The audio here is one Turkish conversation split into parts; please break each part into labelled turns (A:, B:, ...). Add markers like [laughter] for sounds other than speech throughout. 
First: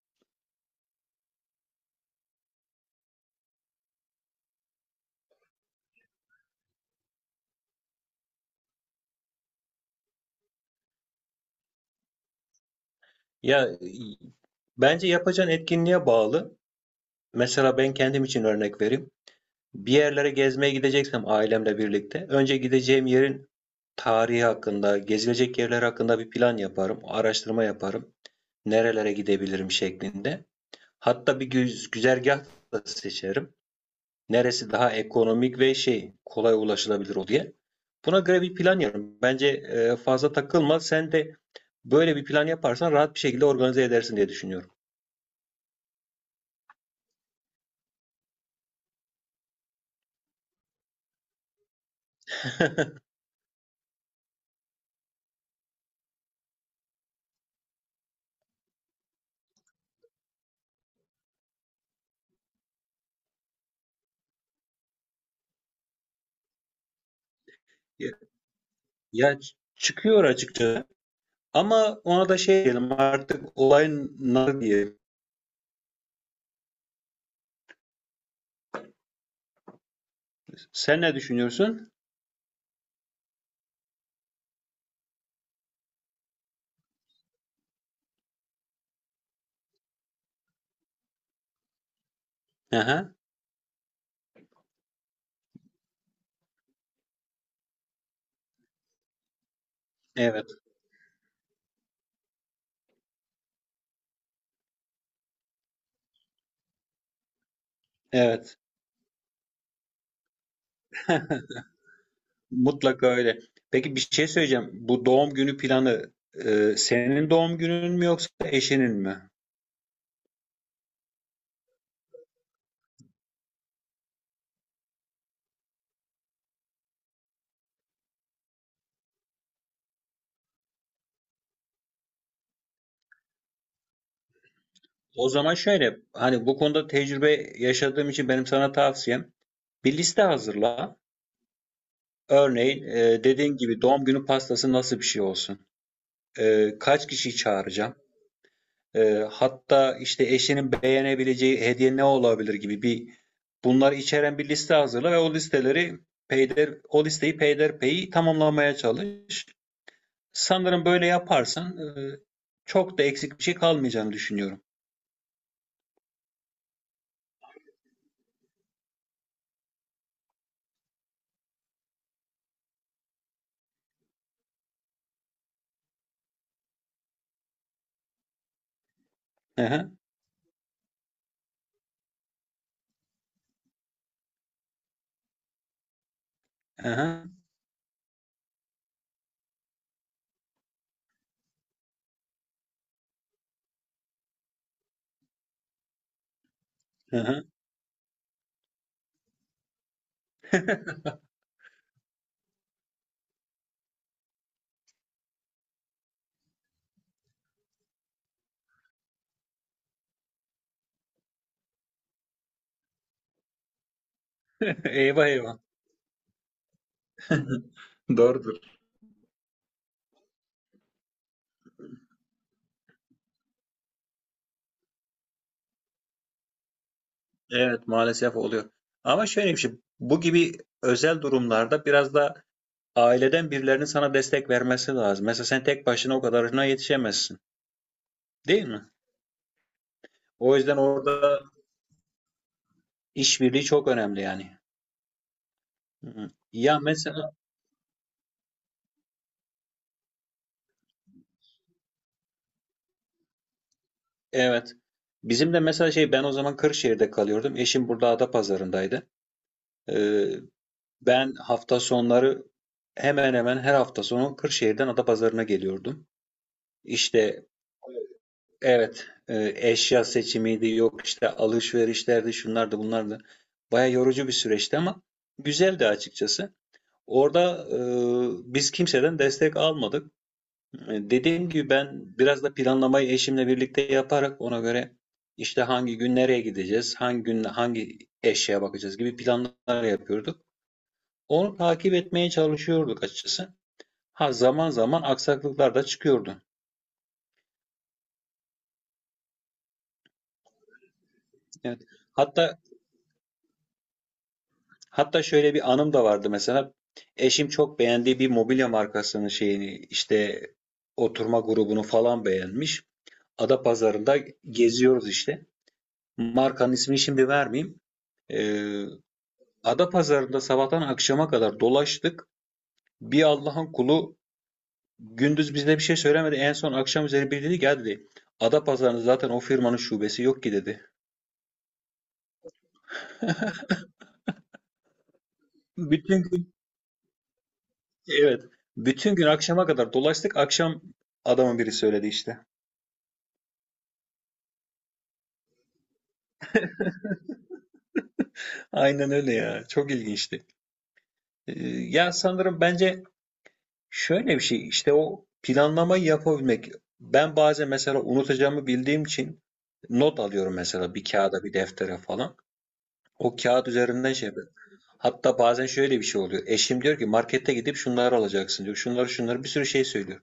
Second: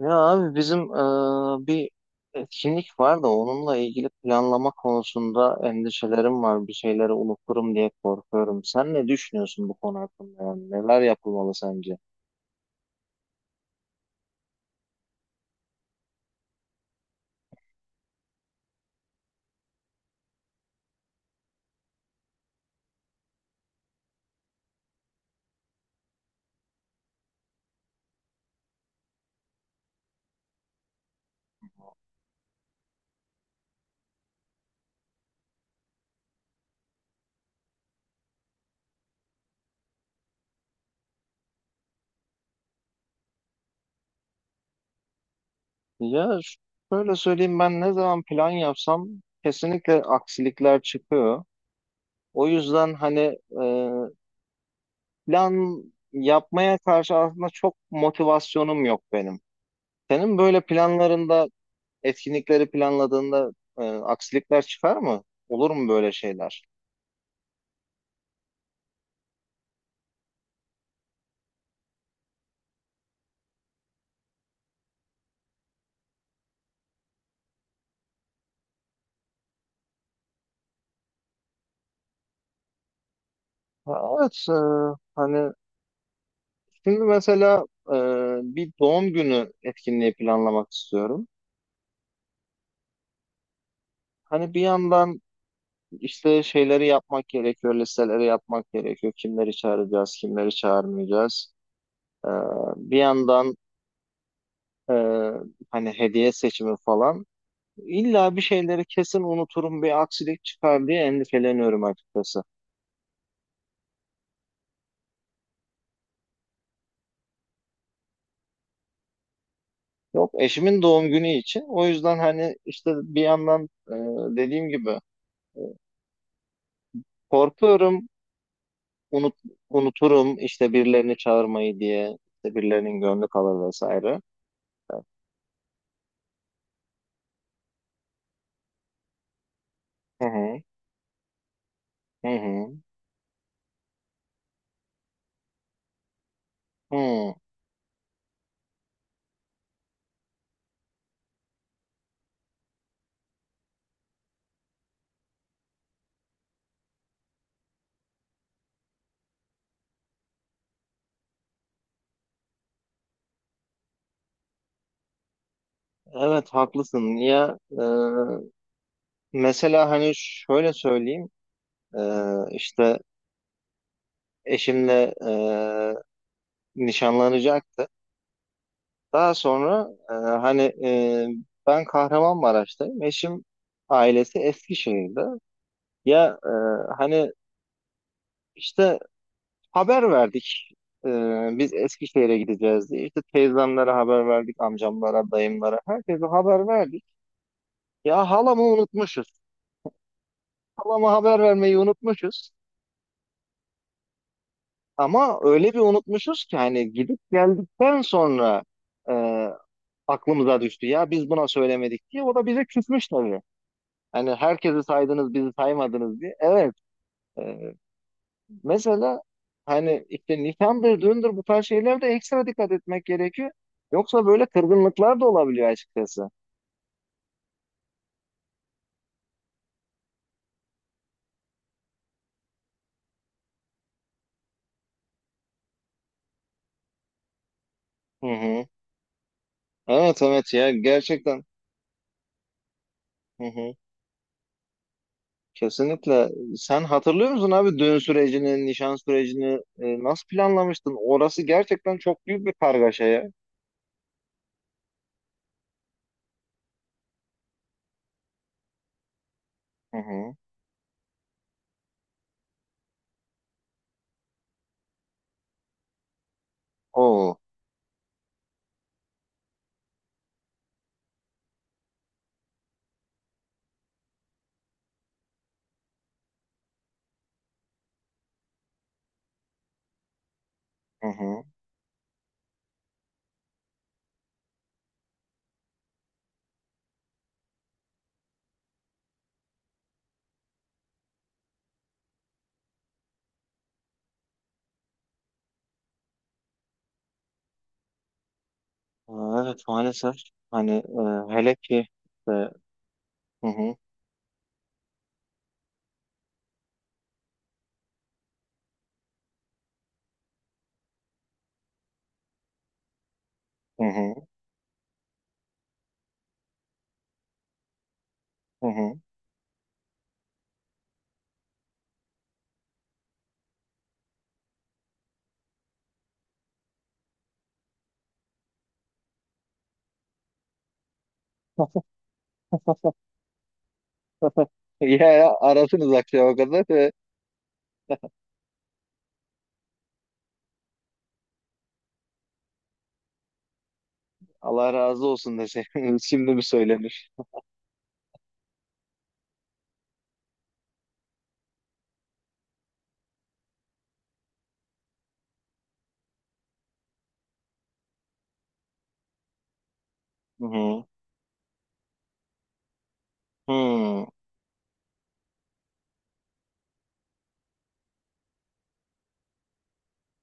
A: Ya abi bizim bir etkinlik var da onunla ilgili planlama konusunda endişelerim var. Bir şeyleri unuturum diye korkuyorum. Sen ne düşünüyorsun bu konu hakkında? Yani neler yapılmalı sence?
B: Ya bence yapacağın etkinliğe bağlı. Mesela ben kendim için örnek vereyim. Bir yerlere gezmeye gideceksem ailemle birlikte önce gideceğim yerin tarihi hakkında, gezilecek yerler hakkında bir plan yaparım, araştırma yaparım. Nerelere gidebilirim şeklinde. Hatta bir güzergah da seçerim. Neresi daha ekonomik ve şey kolay ulaşılabilir o diye. Buna göre bir plan yaparım. Bence fazla takılma. Sen de böyle bir plan yaparsan rahat bir şekilde organize edersin diye düşünüyorum.
A: Ya ş- şöyle söyleyeyim, ben ne zaman plan yapsam kesinlikle aksilikler çıkıyor. O yüzden
B: [laughs]
A: hani plan yapmaya karşı aslında çok motivasyonum yok benim. Senin böyle planlarında, etkinlikleri planladığında aksilikler çıkar mı? Olur mu böyle şeyler?
B: Ya çıkıyor açıkçası ama ona da şey diyelim artık olayın nar diyelim. Sen ne düşünüyorsun?
A: Ha, evet, hani şimdi mesela bir doğum günü etkinliği planlamak istiyorum.
B: Aha,
A: Hani bir yandan işte şeyleri yapmak gerekiyor, listeleri yapmak gerekiyor. Kimleri çağıracağız,
B: evet,
A: kimleri çağırmayacağız. E, bir yandan e, hani hediye seçimi falan. İlla bir
B: evet.
A: şeyleri kesin unuturum, bir aksilik çıkar diye
B: [laughs]
A: endişeleniyorum açıkçası.
B: Mutlaka öyle. Peki bir şey söyleyeceğim. Bu doğum günü planı senin doğum günün mü yoksa eşinin mi?
A: Yok, eşimin doğum günü için. O yüzden hani işte bir yandan, dediğim gibi, e, korkuyorum unut, unuturum işte birilerini çağırmayı diye, işte birilerinin gönlü kalır vesaire.
B: O zaman şöyle, hani bu konuda tecrübe yaşadığım için benim sana tavsiyem bir liste
A: Hı hı.
B: hazırla.
A: Hı hı.
B: Örneğin dediğin gibi doğum günü pastası nasıl bir şey olsun? Kaç
A: Hı.
B: kişiyi çağıracağım? Hatta işte eşinin beğenebileceği hediye ne olabilir gibi bir bunları içeren bir liste hazırla ve o listeleri o listeyi peyderpey tamamlamaya çalış. Sanırım böyle yaparsan çok da eksik bir şey kalmayacağını düşünüyorum.
A: Evet, haklısın. Ya, mesela hani şöyle söyleyeyim, e, işte eşimle nişanlanacaktı. Daha sonra,
B: Aha,
A: hani, ben Kahramanmaraş'tayım. Eşim ailesi Eskişehir'de. Ya,
B: aha,
A: hani işte haber verdik. E, biz Eskişehir'e gideceğiz diye. İşte teyzemlere haber verdik, amcamlara, dayımlara. Herkese haber verdik.
B: aha.
A: Ya halamı unutmuşuz. Halama haber vermeyi unutmuşuz. Ama öyle bir unutmuşuz ki hani gidip geldikten sonra e, aklımıza düştü. Ya biz buna söylemedik diye. O da bize küsmüş tabii. Hani herkesi
B: [laughs] Eyvah
A: saydınız, bizi
B: eyvah.
A: saymadınız diye. Evet. e,
B: [laughs] Doğrudur.
A: Mesela hani işte nişan, bir düğündür bu tarz şeylerde ekstra dikkat etmek gerekiyor. Yoksa böyle kırgınlıklar da olabiliyor açıkçası.
B: Evet maalesef oluyor. Ama şöyle bir şey, bu gibi özel durumlarda biraz da aileden birilerinin sana destek vermesi lazım. Mesela sen tek başına o kadarına yetişemezsin,
A: Hı
B: değil
A: hı.
B: mi?
A: Evet, evet,
B: O
A: ya
B: yüzden orada
A: gerçekten. Hı
B: işbirliği
A: hı.
B: çok önemli yani. Hı
A: Kesinlikle.
B: hı. Ya
A: Sen hatırlıyor
B: mesela
A: musun abi düğün sürecini, nişan sürecini nasıl planlamıştın? Orası gerçekten çok büyük bir kargaşa ya.
B: evet. Bizim de mesela şey ben o zaman Kırşehir'de kalıyordum. Eşim burada Adapazarı'ndaydı.
A: Hı
B: Ee,
A: hı.
B: Ben hafta sonları hemen hemen her hafta sonu Kırşehir'den Adapazarı'na geliyordum.
A: Oo.
B: İşte evet eşya seçimiydi yok işte alışverişlerdi şunlardı bunlardı. Baya yorucu bir süreçti ama güzeldi açıkçası. Orada biz kimseden destek almadık. E,
A: Hı hı.
B: dediğim gibi ben biraz da planlamayı eşimle birlikte yaparak ona göre işte hangi gün nereye gideceğiz, hangi gün hangi eşyaya bakacağız gibi planlar yapıyorduk. Onu takip etmeye çalışıyorduk açıkçası. Ha zaman zaman aksaklıklar da çıkıyordu.
A: Evet, maalesef. Hani hele
B: Evet.
A: ki e,
B: Hatta
A: hı hı.
B: hatta şöyle bir anım da vardı mesela. Eşim çok beğendiği bir mobilya markasının şeyini işte oturma grubunu falan beğenmiş.
A: Hı hı.
B: Adapazarı'nda geziyoruz işte. Markanın ismini şimdi vermeyeyim.
A: Hı
B: Ee,
A: hı. [laughs]
B: Adapazarı'nda sabahtan akşama kadar dolaştık. Bir Allah'ın kulu gündüz bize bir şey söylemedi. En son akşam üzeri biri dedi ki "Ya," dedi. Adapazarı'nda zaten o firmanın şubesi yok ki dedi.
A: Ya arasınız
B: Bütün
A: akşama
B: gün
A: kadar.
B: evet. Bütün gün akşama kadar dolaştık. Akşam adamın biri söyledi işte.
A: Allah razı olsun dese [laughs] şimdi mi söylenir?
B: Aynen öyle ya. Çok ilginçti. Ya sanırım bence şöyle bir şey işte o planlamayı yapabilmek. Ben bazen mesela unutacağımı bildiğim için not
A: Hı
B: alıyorum
A: hı.
B: mesela bir kağıda bir deftere falan. O kağıt
A: Hı
B: üzerinden şey. Hatta bazen şöyle bir şey oluyor. Eşim diyor ki markette gidip şunları alacaksın diyor. Şunları şunları bir sürü şey söylüyor.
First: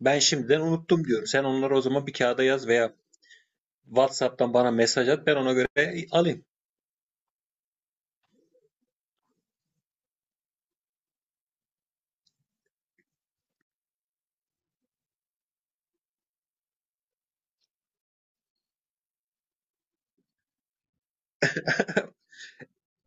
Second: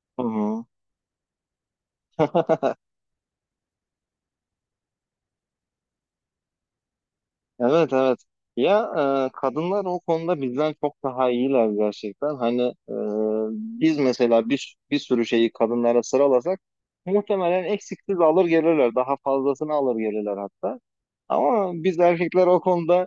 B: Ben
A: hı.
B: şimdiden
A: hı.
B: unuttum diyorum. Sen onları o zaman bir kağıda yaz
A: [laughs]
B: veya WhatsApp'tan bana mesaj at ben ona göre alayım.
A: Evet, evet. Ya, kadınlar o konuda bizden çok daha iyiler gerçekten. Hani e, biz mesela bir sürü şeyi kadınlara sıralasak muhtemelen eksiksiz alır gelirler. Daha fazlasını alır gelirler hatta. Ama biz
B: [laughs]
A: erkekler o konuda,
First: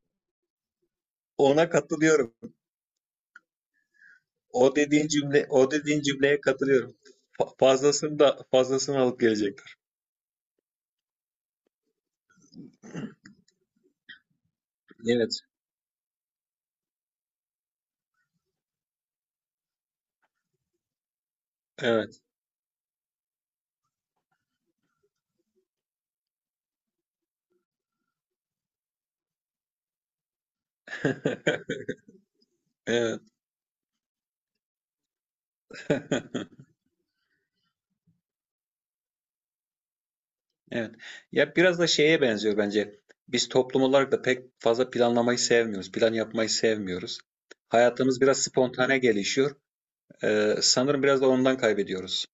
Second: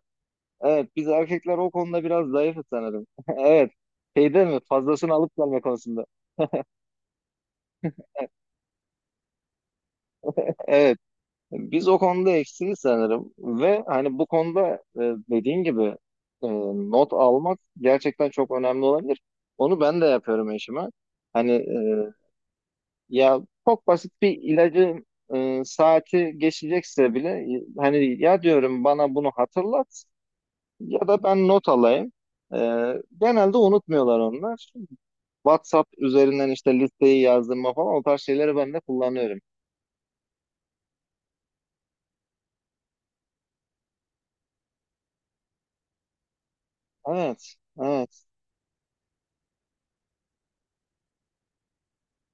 A: evet biz erkekler
B: Ona
A: o konuda biraz
B: katılıyorum.
A: zayıfız sanırım. [laughs] Evet. Şeyde mi? Fazlasını alıp gelme
B: O dediğin
A: konusunda.
B: cümleye katılıyorum. Fazlasını da fazlasını alıp gelecekler.
A: Evet. Biz o konuda eksiyiz sanırım ve hani bu konuda e,
B: Evet.
A: dediğin gibi, e, not almak gerçekten çok önemli olabilir. Onu ben de yapıyorum eşime. Hani
B: Evet.
A: ya çok basit bir ilacın saati geçecekse bile hani ya diyorum bana bunu hatırlat ya da ben not
B: [laughs]
A: alayım. E,
B: Evet.
A: genelde unutmuyorlar onlar. WhatsApp üzerinden işte listeyi yazdırma falan o tarz şeyleri ben de kullanıyorum.
B: Evet. Ya biraz da şeye benziyor bence. Biz toplum olarak da pek fazla planlamayı sevmiyoruz. Plan yapmayı sevmiyoruz.
A: Evet,
B: Hayatımız
A: evet.
B: biraz spontane gelişiyor. Sanırım biraz da ondan kaybediyoruz.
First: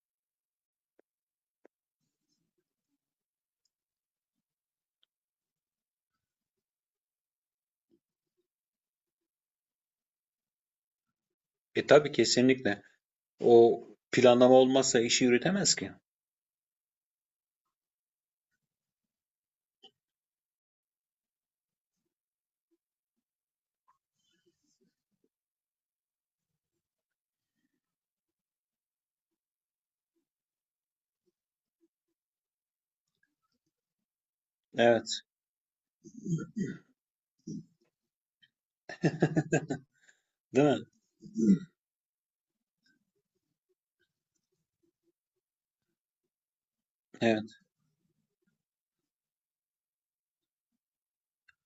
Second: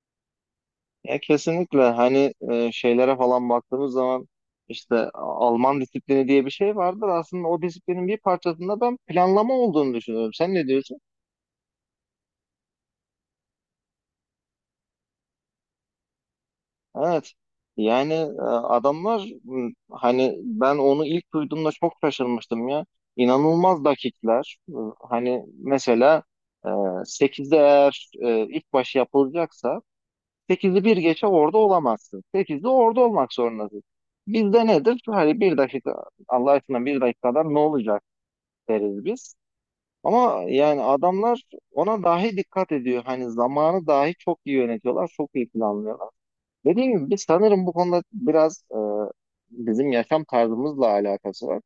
A: Ya kesinlikle hani şeylere falan baktığımız zaman işte Alman disiplini diye bir şey vardır. Aslında o disiplinin bir parçasında ben planlama olduğunu düşünüyorum. Sen ne diyorsun?
B: E tabii kesinlikle. O planlama olmazsa işi yürütemez ki.
A: Evet. Yani adamlar hani ben onu ilk duyduğumda çok şaşırmıştım ya. İnanılmaz dakikler. Hani mesela e, 8'de, eğer ilk başı yapılacaksa, 8'i bir geçe orada olamazsın. 8'de orada olmak zorundasın. Bizde nedir?
B: Evet.
A: Hani bir dakika, Allah aşkına bir dakikadan ne olacak deriz biz. Ama
B: Değil
A: yani
B: mi?
A: adamlar ona dahi dikkat ediyor. Hani zamanı dahi çok iyi yönetiyorlar, çok iyi planlıyorlar. Dediğim gibi biz
B: Evet.
A: sanırım bu konuda biraz bizim yaşam tarzımızla alakası var.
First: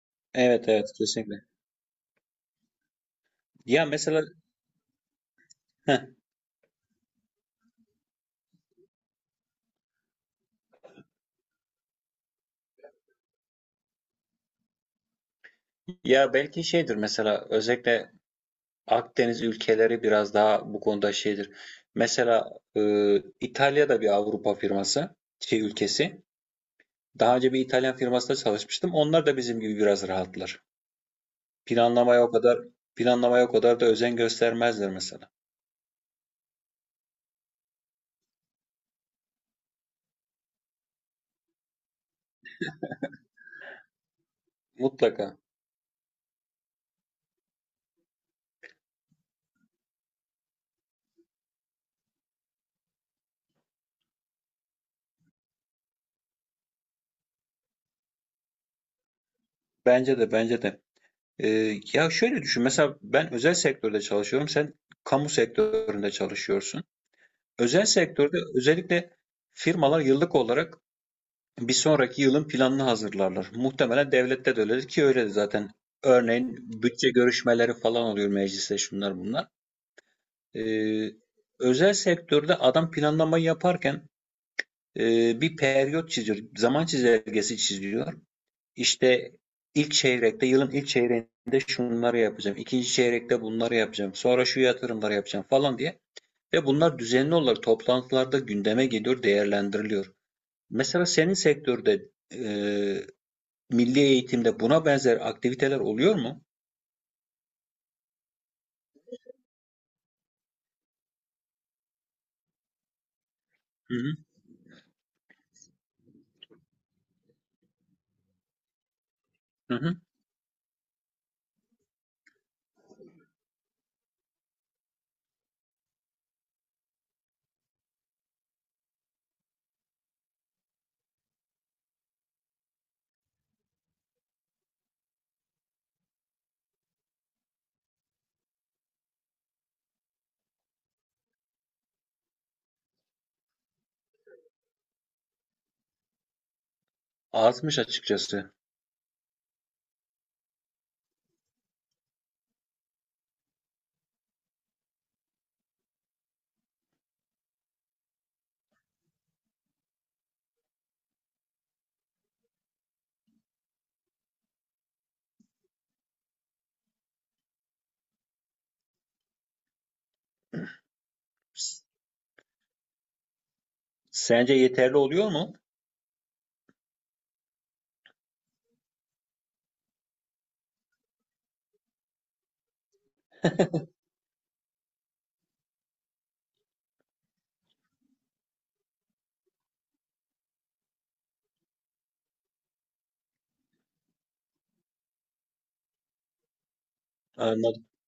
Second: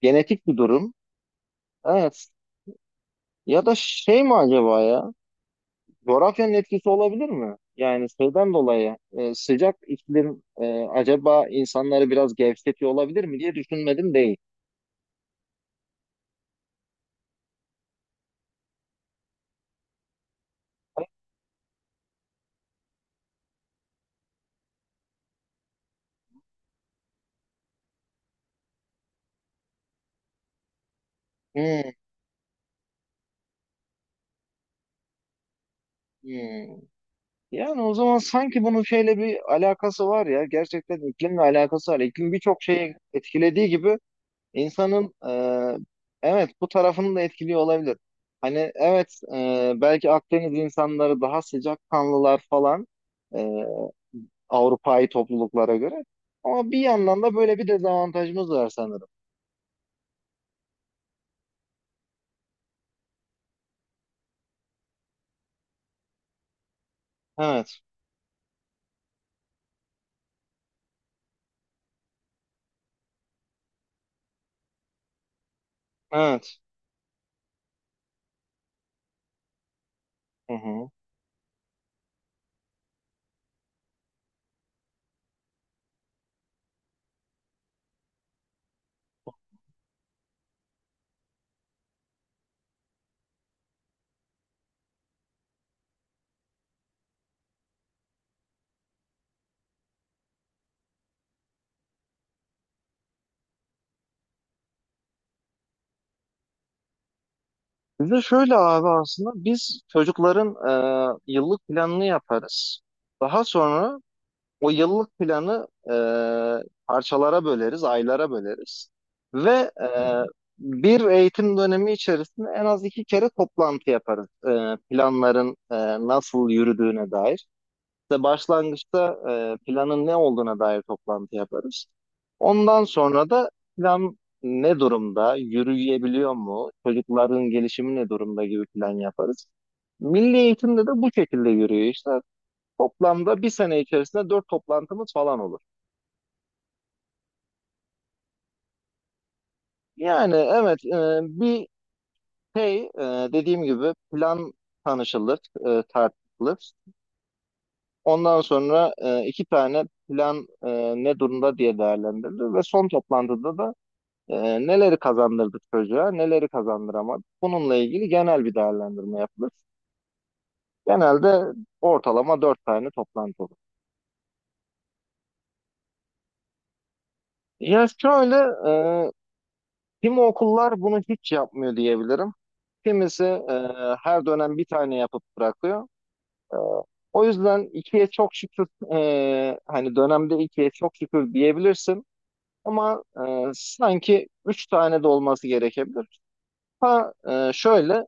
A: Genetik bir
B: Evet evet
A: durum.
B: kesinlikle.
A: Evet. Ya da
B: Ya
A: şey
B: mesela
A: mi acaba ya?
B: heh,
A: Coğrafyanın etkisi olabilir mi? Yani şeyden dolayı sıcak iklim acaba insanları biraz gevşetiyor olabilir mi diye düşünmedim değil.
B: ya belki şeydir mesela özellikle Akdeniz ülkeleri biraz daha bu konuda şeydir. Mesela İtalya'da bir Avrupa firması şey ülkesi. Daha önce bir İtalyan firmasında çalışmıştım. Onlar da bizim gibi biraz rahatlar.
A: Hmm,
B: Planlamaya o kadar Planlamaya o kadar da özen göstermezler mesela.
A: hmm. Yani o zaman sanki bunun şeyle bir alakası var ya. Gerçekten iklimle alakası var. İklim birçok şeyi etkilediği gibi insanın
B: Mutlaka.
A: evet bu tarafını da etkiliyor olabilir. Hani evet, belki Akdeniz insanları daha sıcakkanlılar falan. e, Avrupa'yı topluluklara göre. Ama bir yandan da böyle bir dezavantajımız var sanırım.
B: Bence de. Ya şöyle düşün. Mesela ben özel sektörde çalışıyorum. Sen kamu sektöründe çalışıyorsun.
A: Evet,
B: Özel sektörde özellikle firmalar yıllık olarak bir sonraki yılın planını hazırlarlar. Muhtemelen devlette de öyledir ki öyle de zaten. Örneğin
A: evet.
B: bütçe görüşmeleri falan oluyor mecliste şunlar bunlar.
A: Hı hı.
B: Ee, Özel sektörde adam planlamayı yaparken bir periyot çiziyor. Zaman çizelgesi çiziyor. İşte ilk çeyrekte, yılın ilk çeyreğinde şunları yapacağım, ikinci çeyrekte bunları yapacağım, sonra şu yatırımları yapacağım falan diye. Ve bunlar düzenli olarak toplantılarda gündeme geliyor, değerlendiriliyor. Mesela senin sektörde milli eğitimde buna benzer aktiviteler oluyor mu?
A: Bir de şöyle abi, aslında biz çocukların yıllık planını yaparız. Daha
B: Hı
A: sonra
B: hı,
A: o yıllık planı parçalara böleriz, aylara böleriz. Ve
B: hı
A: e,
B: hı.
A: bir eğitim dönemi içerisinde en az 2 kere toplantı yaparız. Planların nasıl yürüdüğüne dair. İşte başlangıçta planın ne olduğuna dair toplantı yaparız. Ondan sonra da plan ne durumda, yürüyebiliyor mu, çocukların gelişimi ne durumda gibi plan yaparız. Milli eğitimde de bu şekilde yürüyor işte. Toplamda bir sene içerisinde 4 toplantımız falan olur.
B: Azmış açıkçası.
A: Yani evet, şey e, dediğim gibi plan tanışılır, tartışılır. Ondan sonra iki tane plan ne durumda diye değerlendirilir ve son toplantıda da neleri kazandırdı çocuğa, neleri kazandıramadı? Bununla ilgili genel bir değerlendirme yapılır. Genelde
B: S-
A: ortalama 4 tane toplantı olur.
B: Sence yeterli oluyor mu?
A: Ya şöyle, e, kimi okullar bunu hiç yapmıyor diyebilirim. Kimisi her dönem bir tane yapıp bırakıyor. E, o yüzden ikiye çok şükür, hani dönemde ikiye çok şükür diyebilirsin. Ama sanki üç tane de olması gerekebilir. Ha,
B: Anladım,
A: şöyle,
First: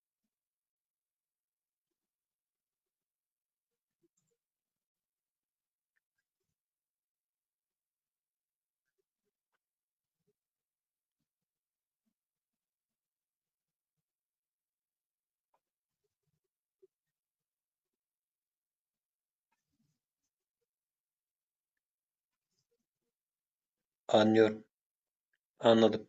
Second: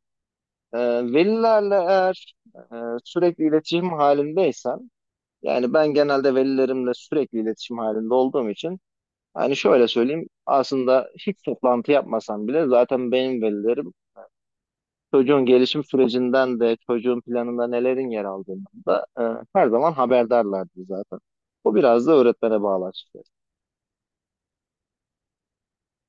A: Ee, velilerle eğer e, sürekli iletişim halindeysen, yani ben genelde velilerimle sürekli iletişim halinde olduğum için, hani şöyle söyleyeyim, aslında hiç toplantı yapmasam bile zaten benim velilerim çocuğun gelişim sürecinden de çocuğun planında nelerin yer aldığından da her zaman haberdarlardı zaten. Bu biraz da öğretmene bağlı açıkçası.
B: anlıyorum, anladım.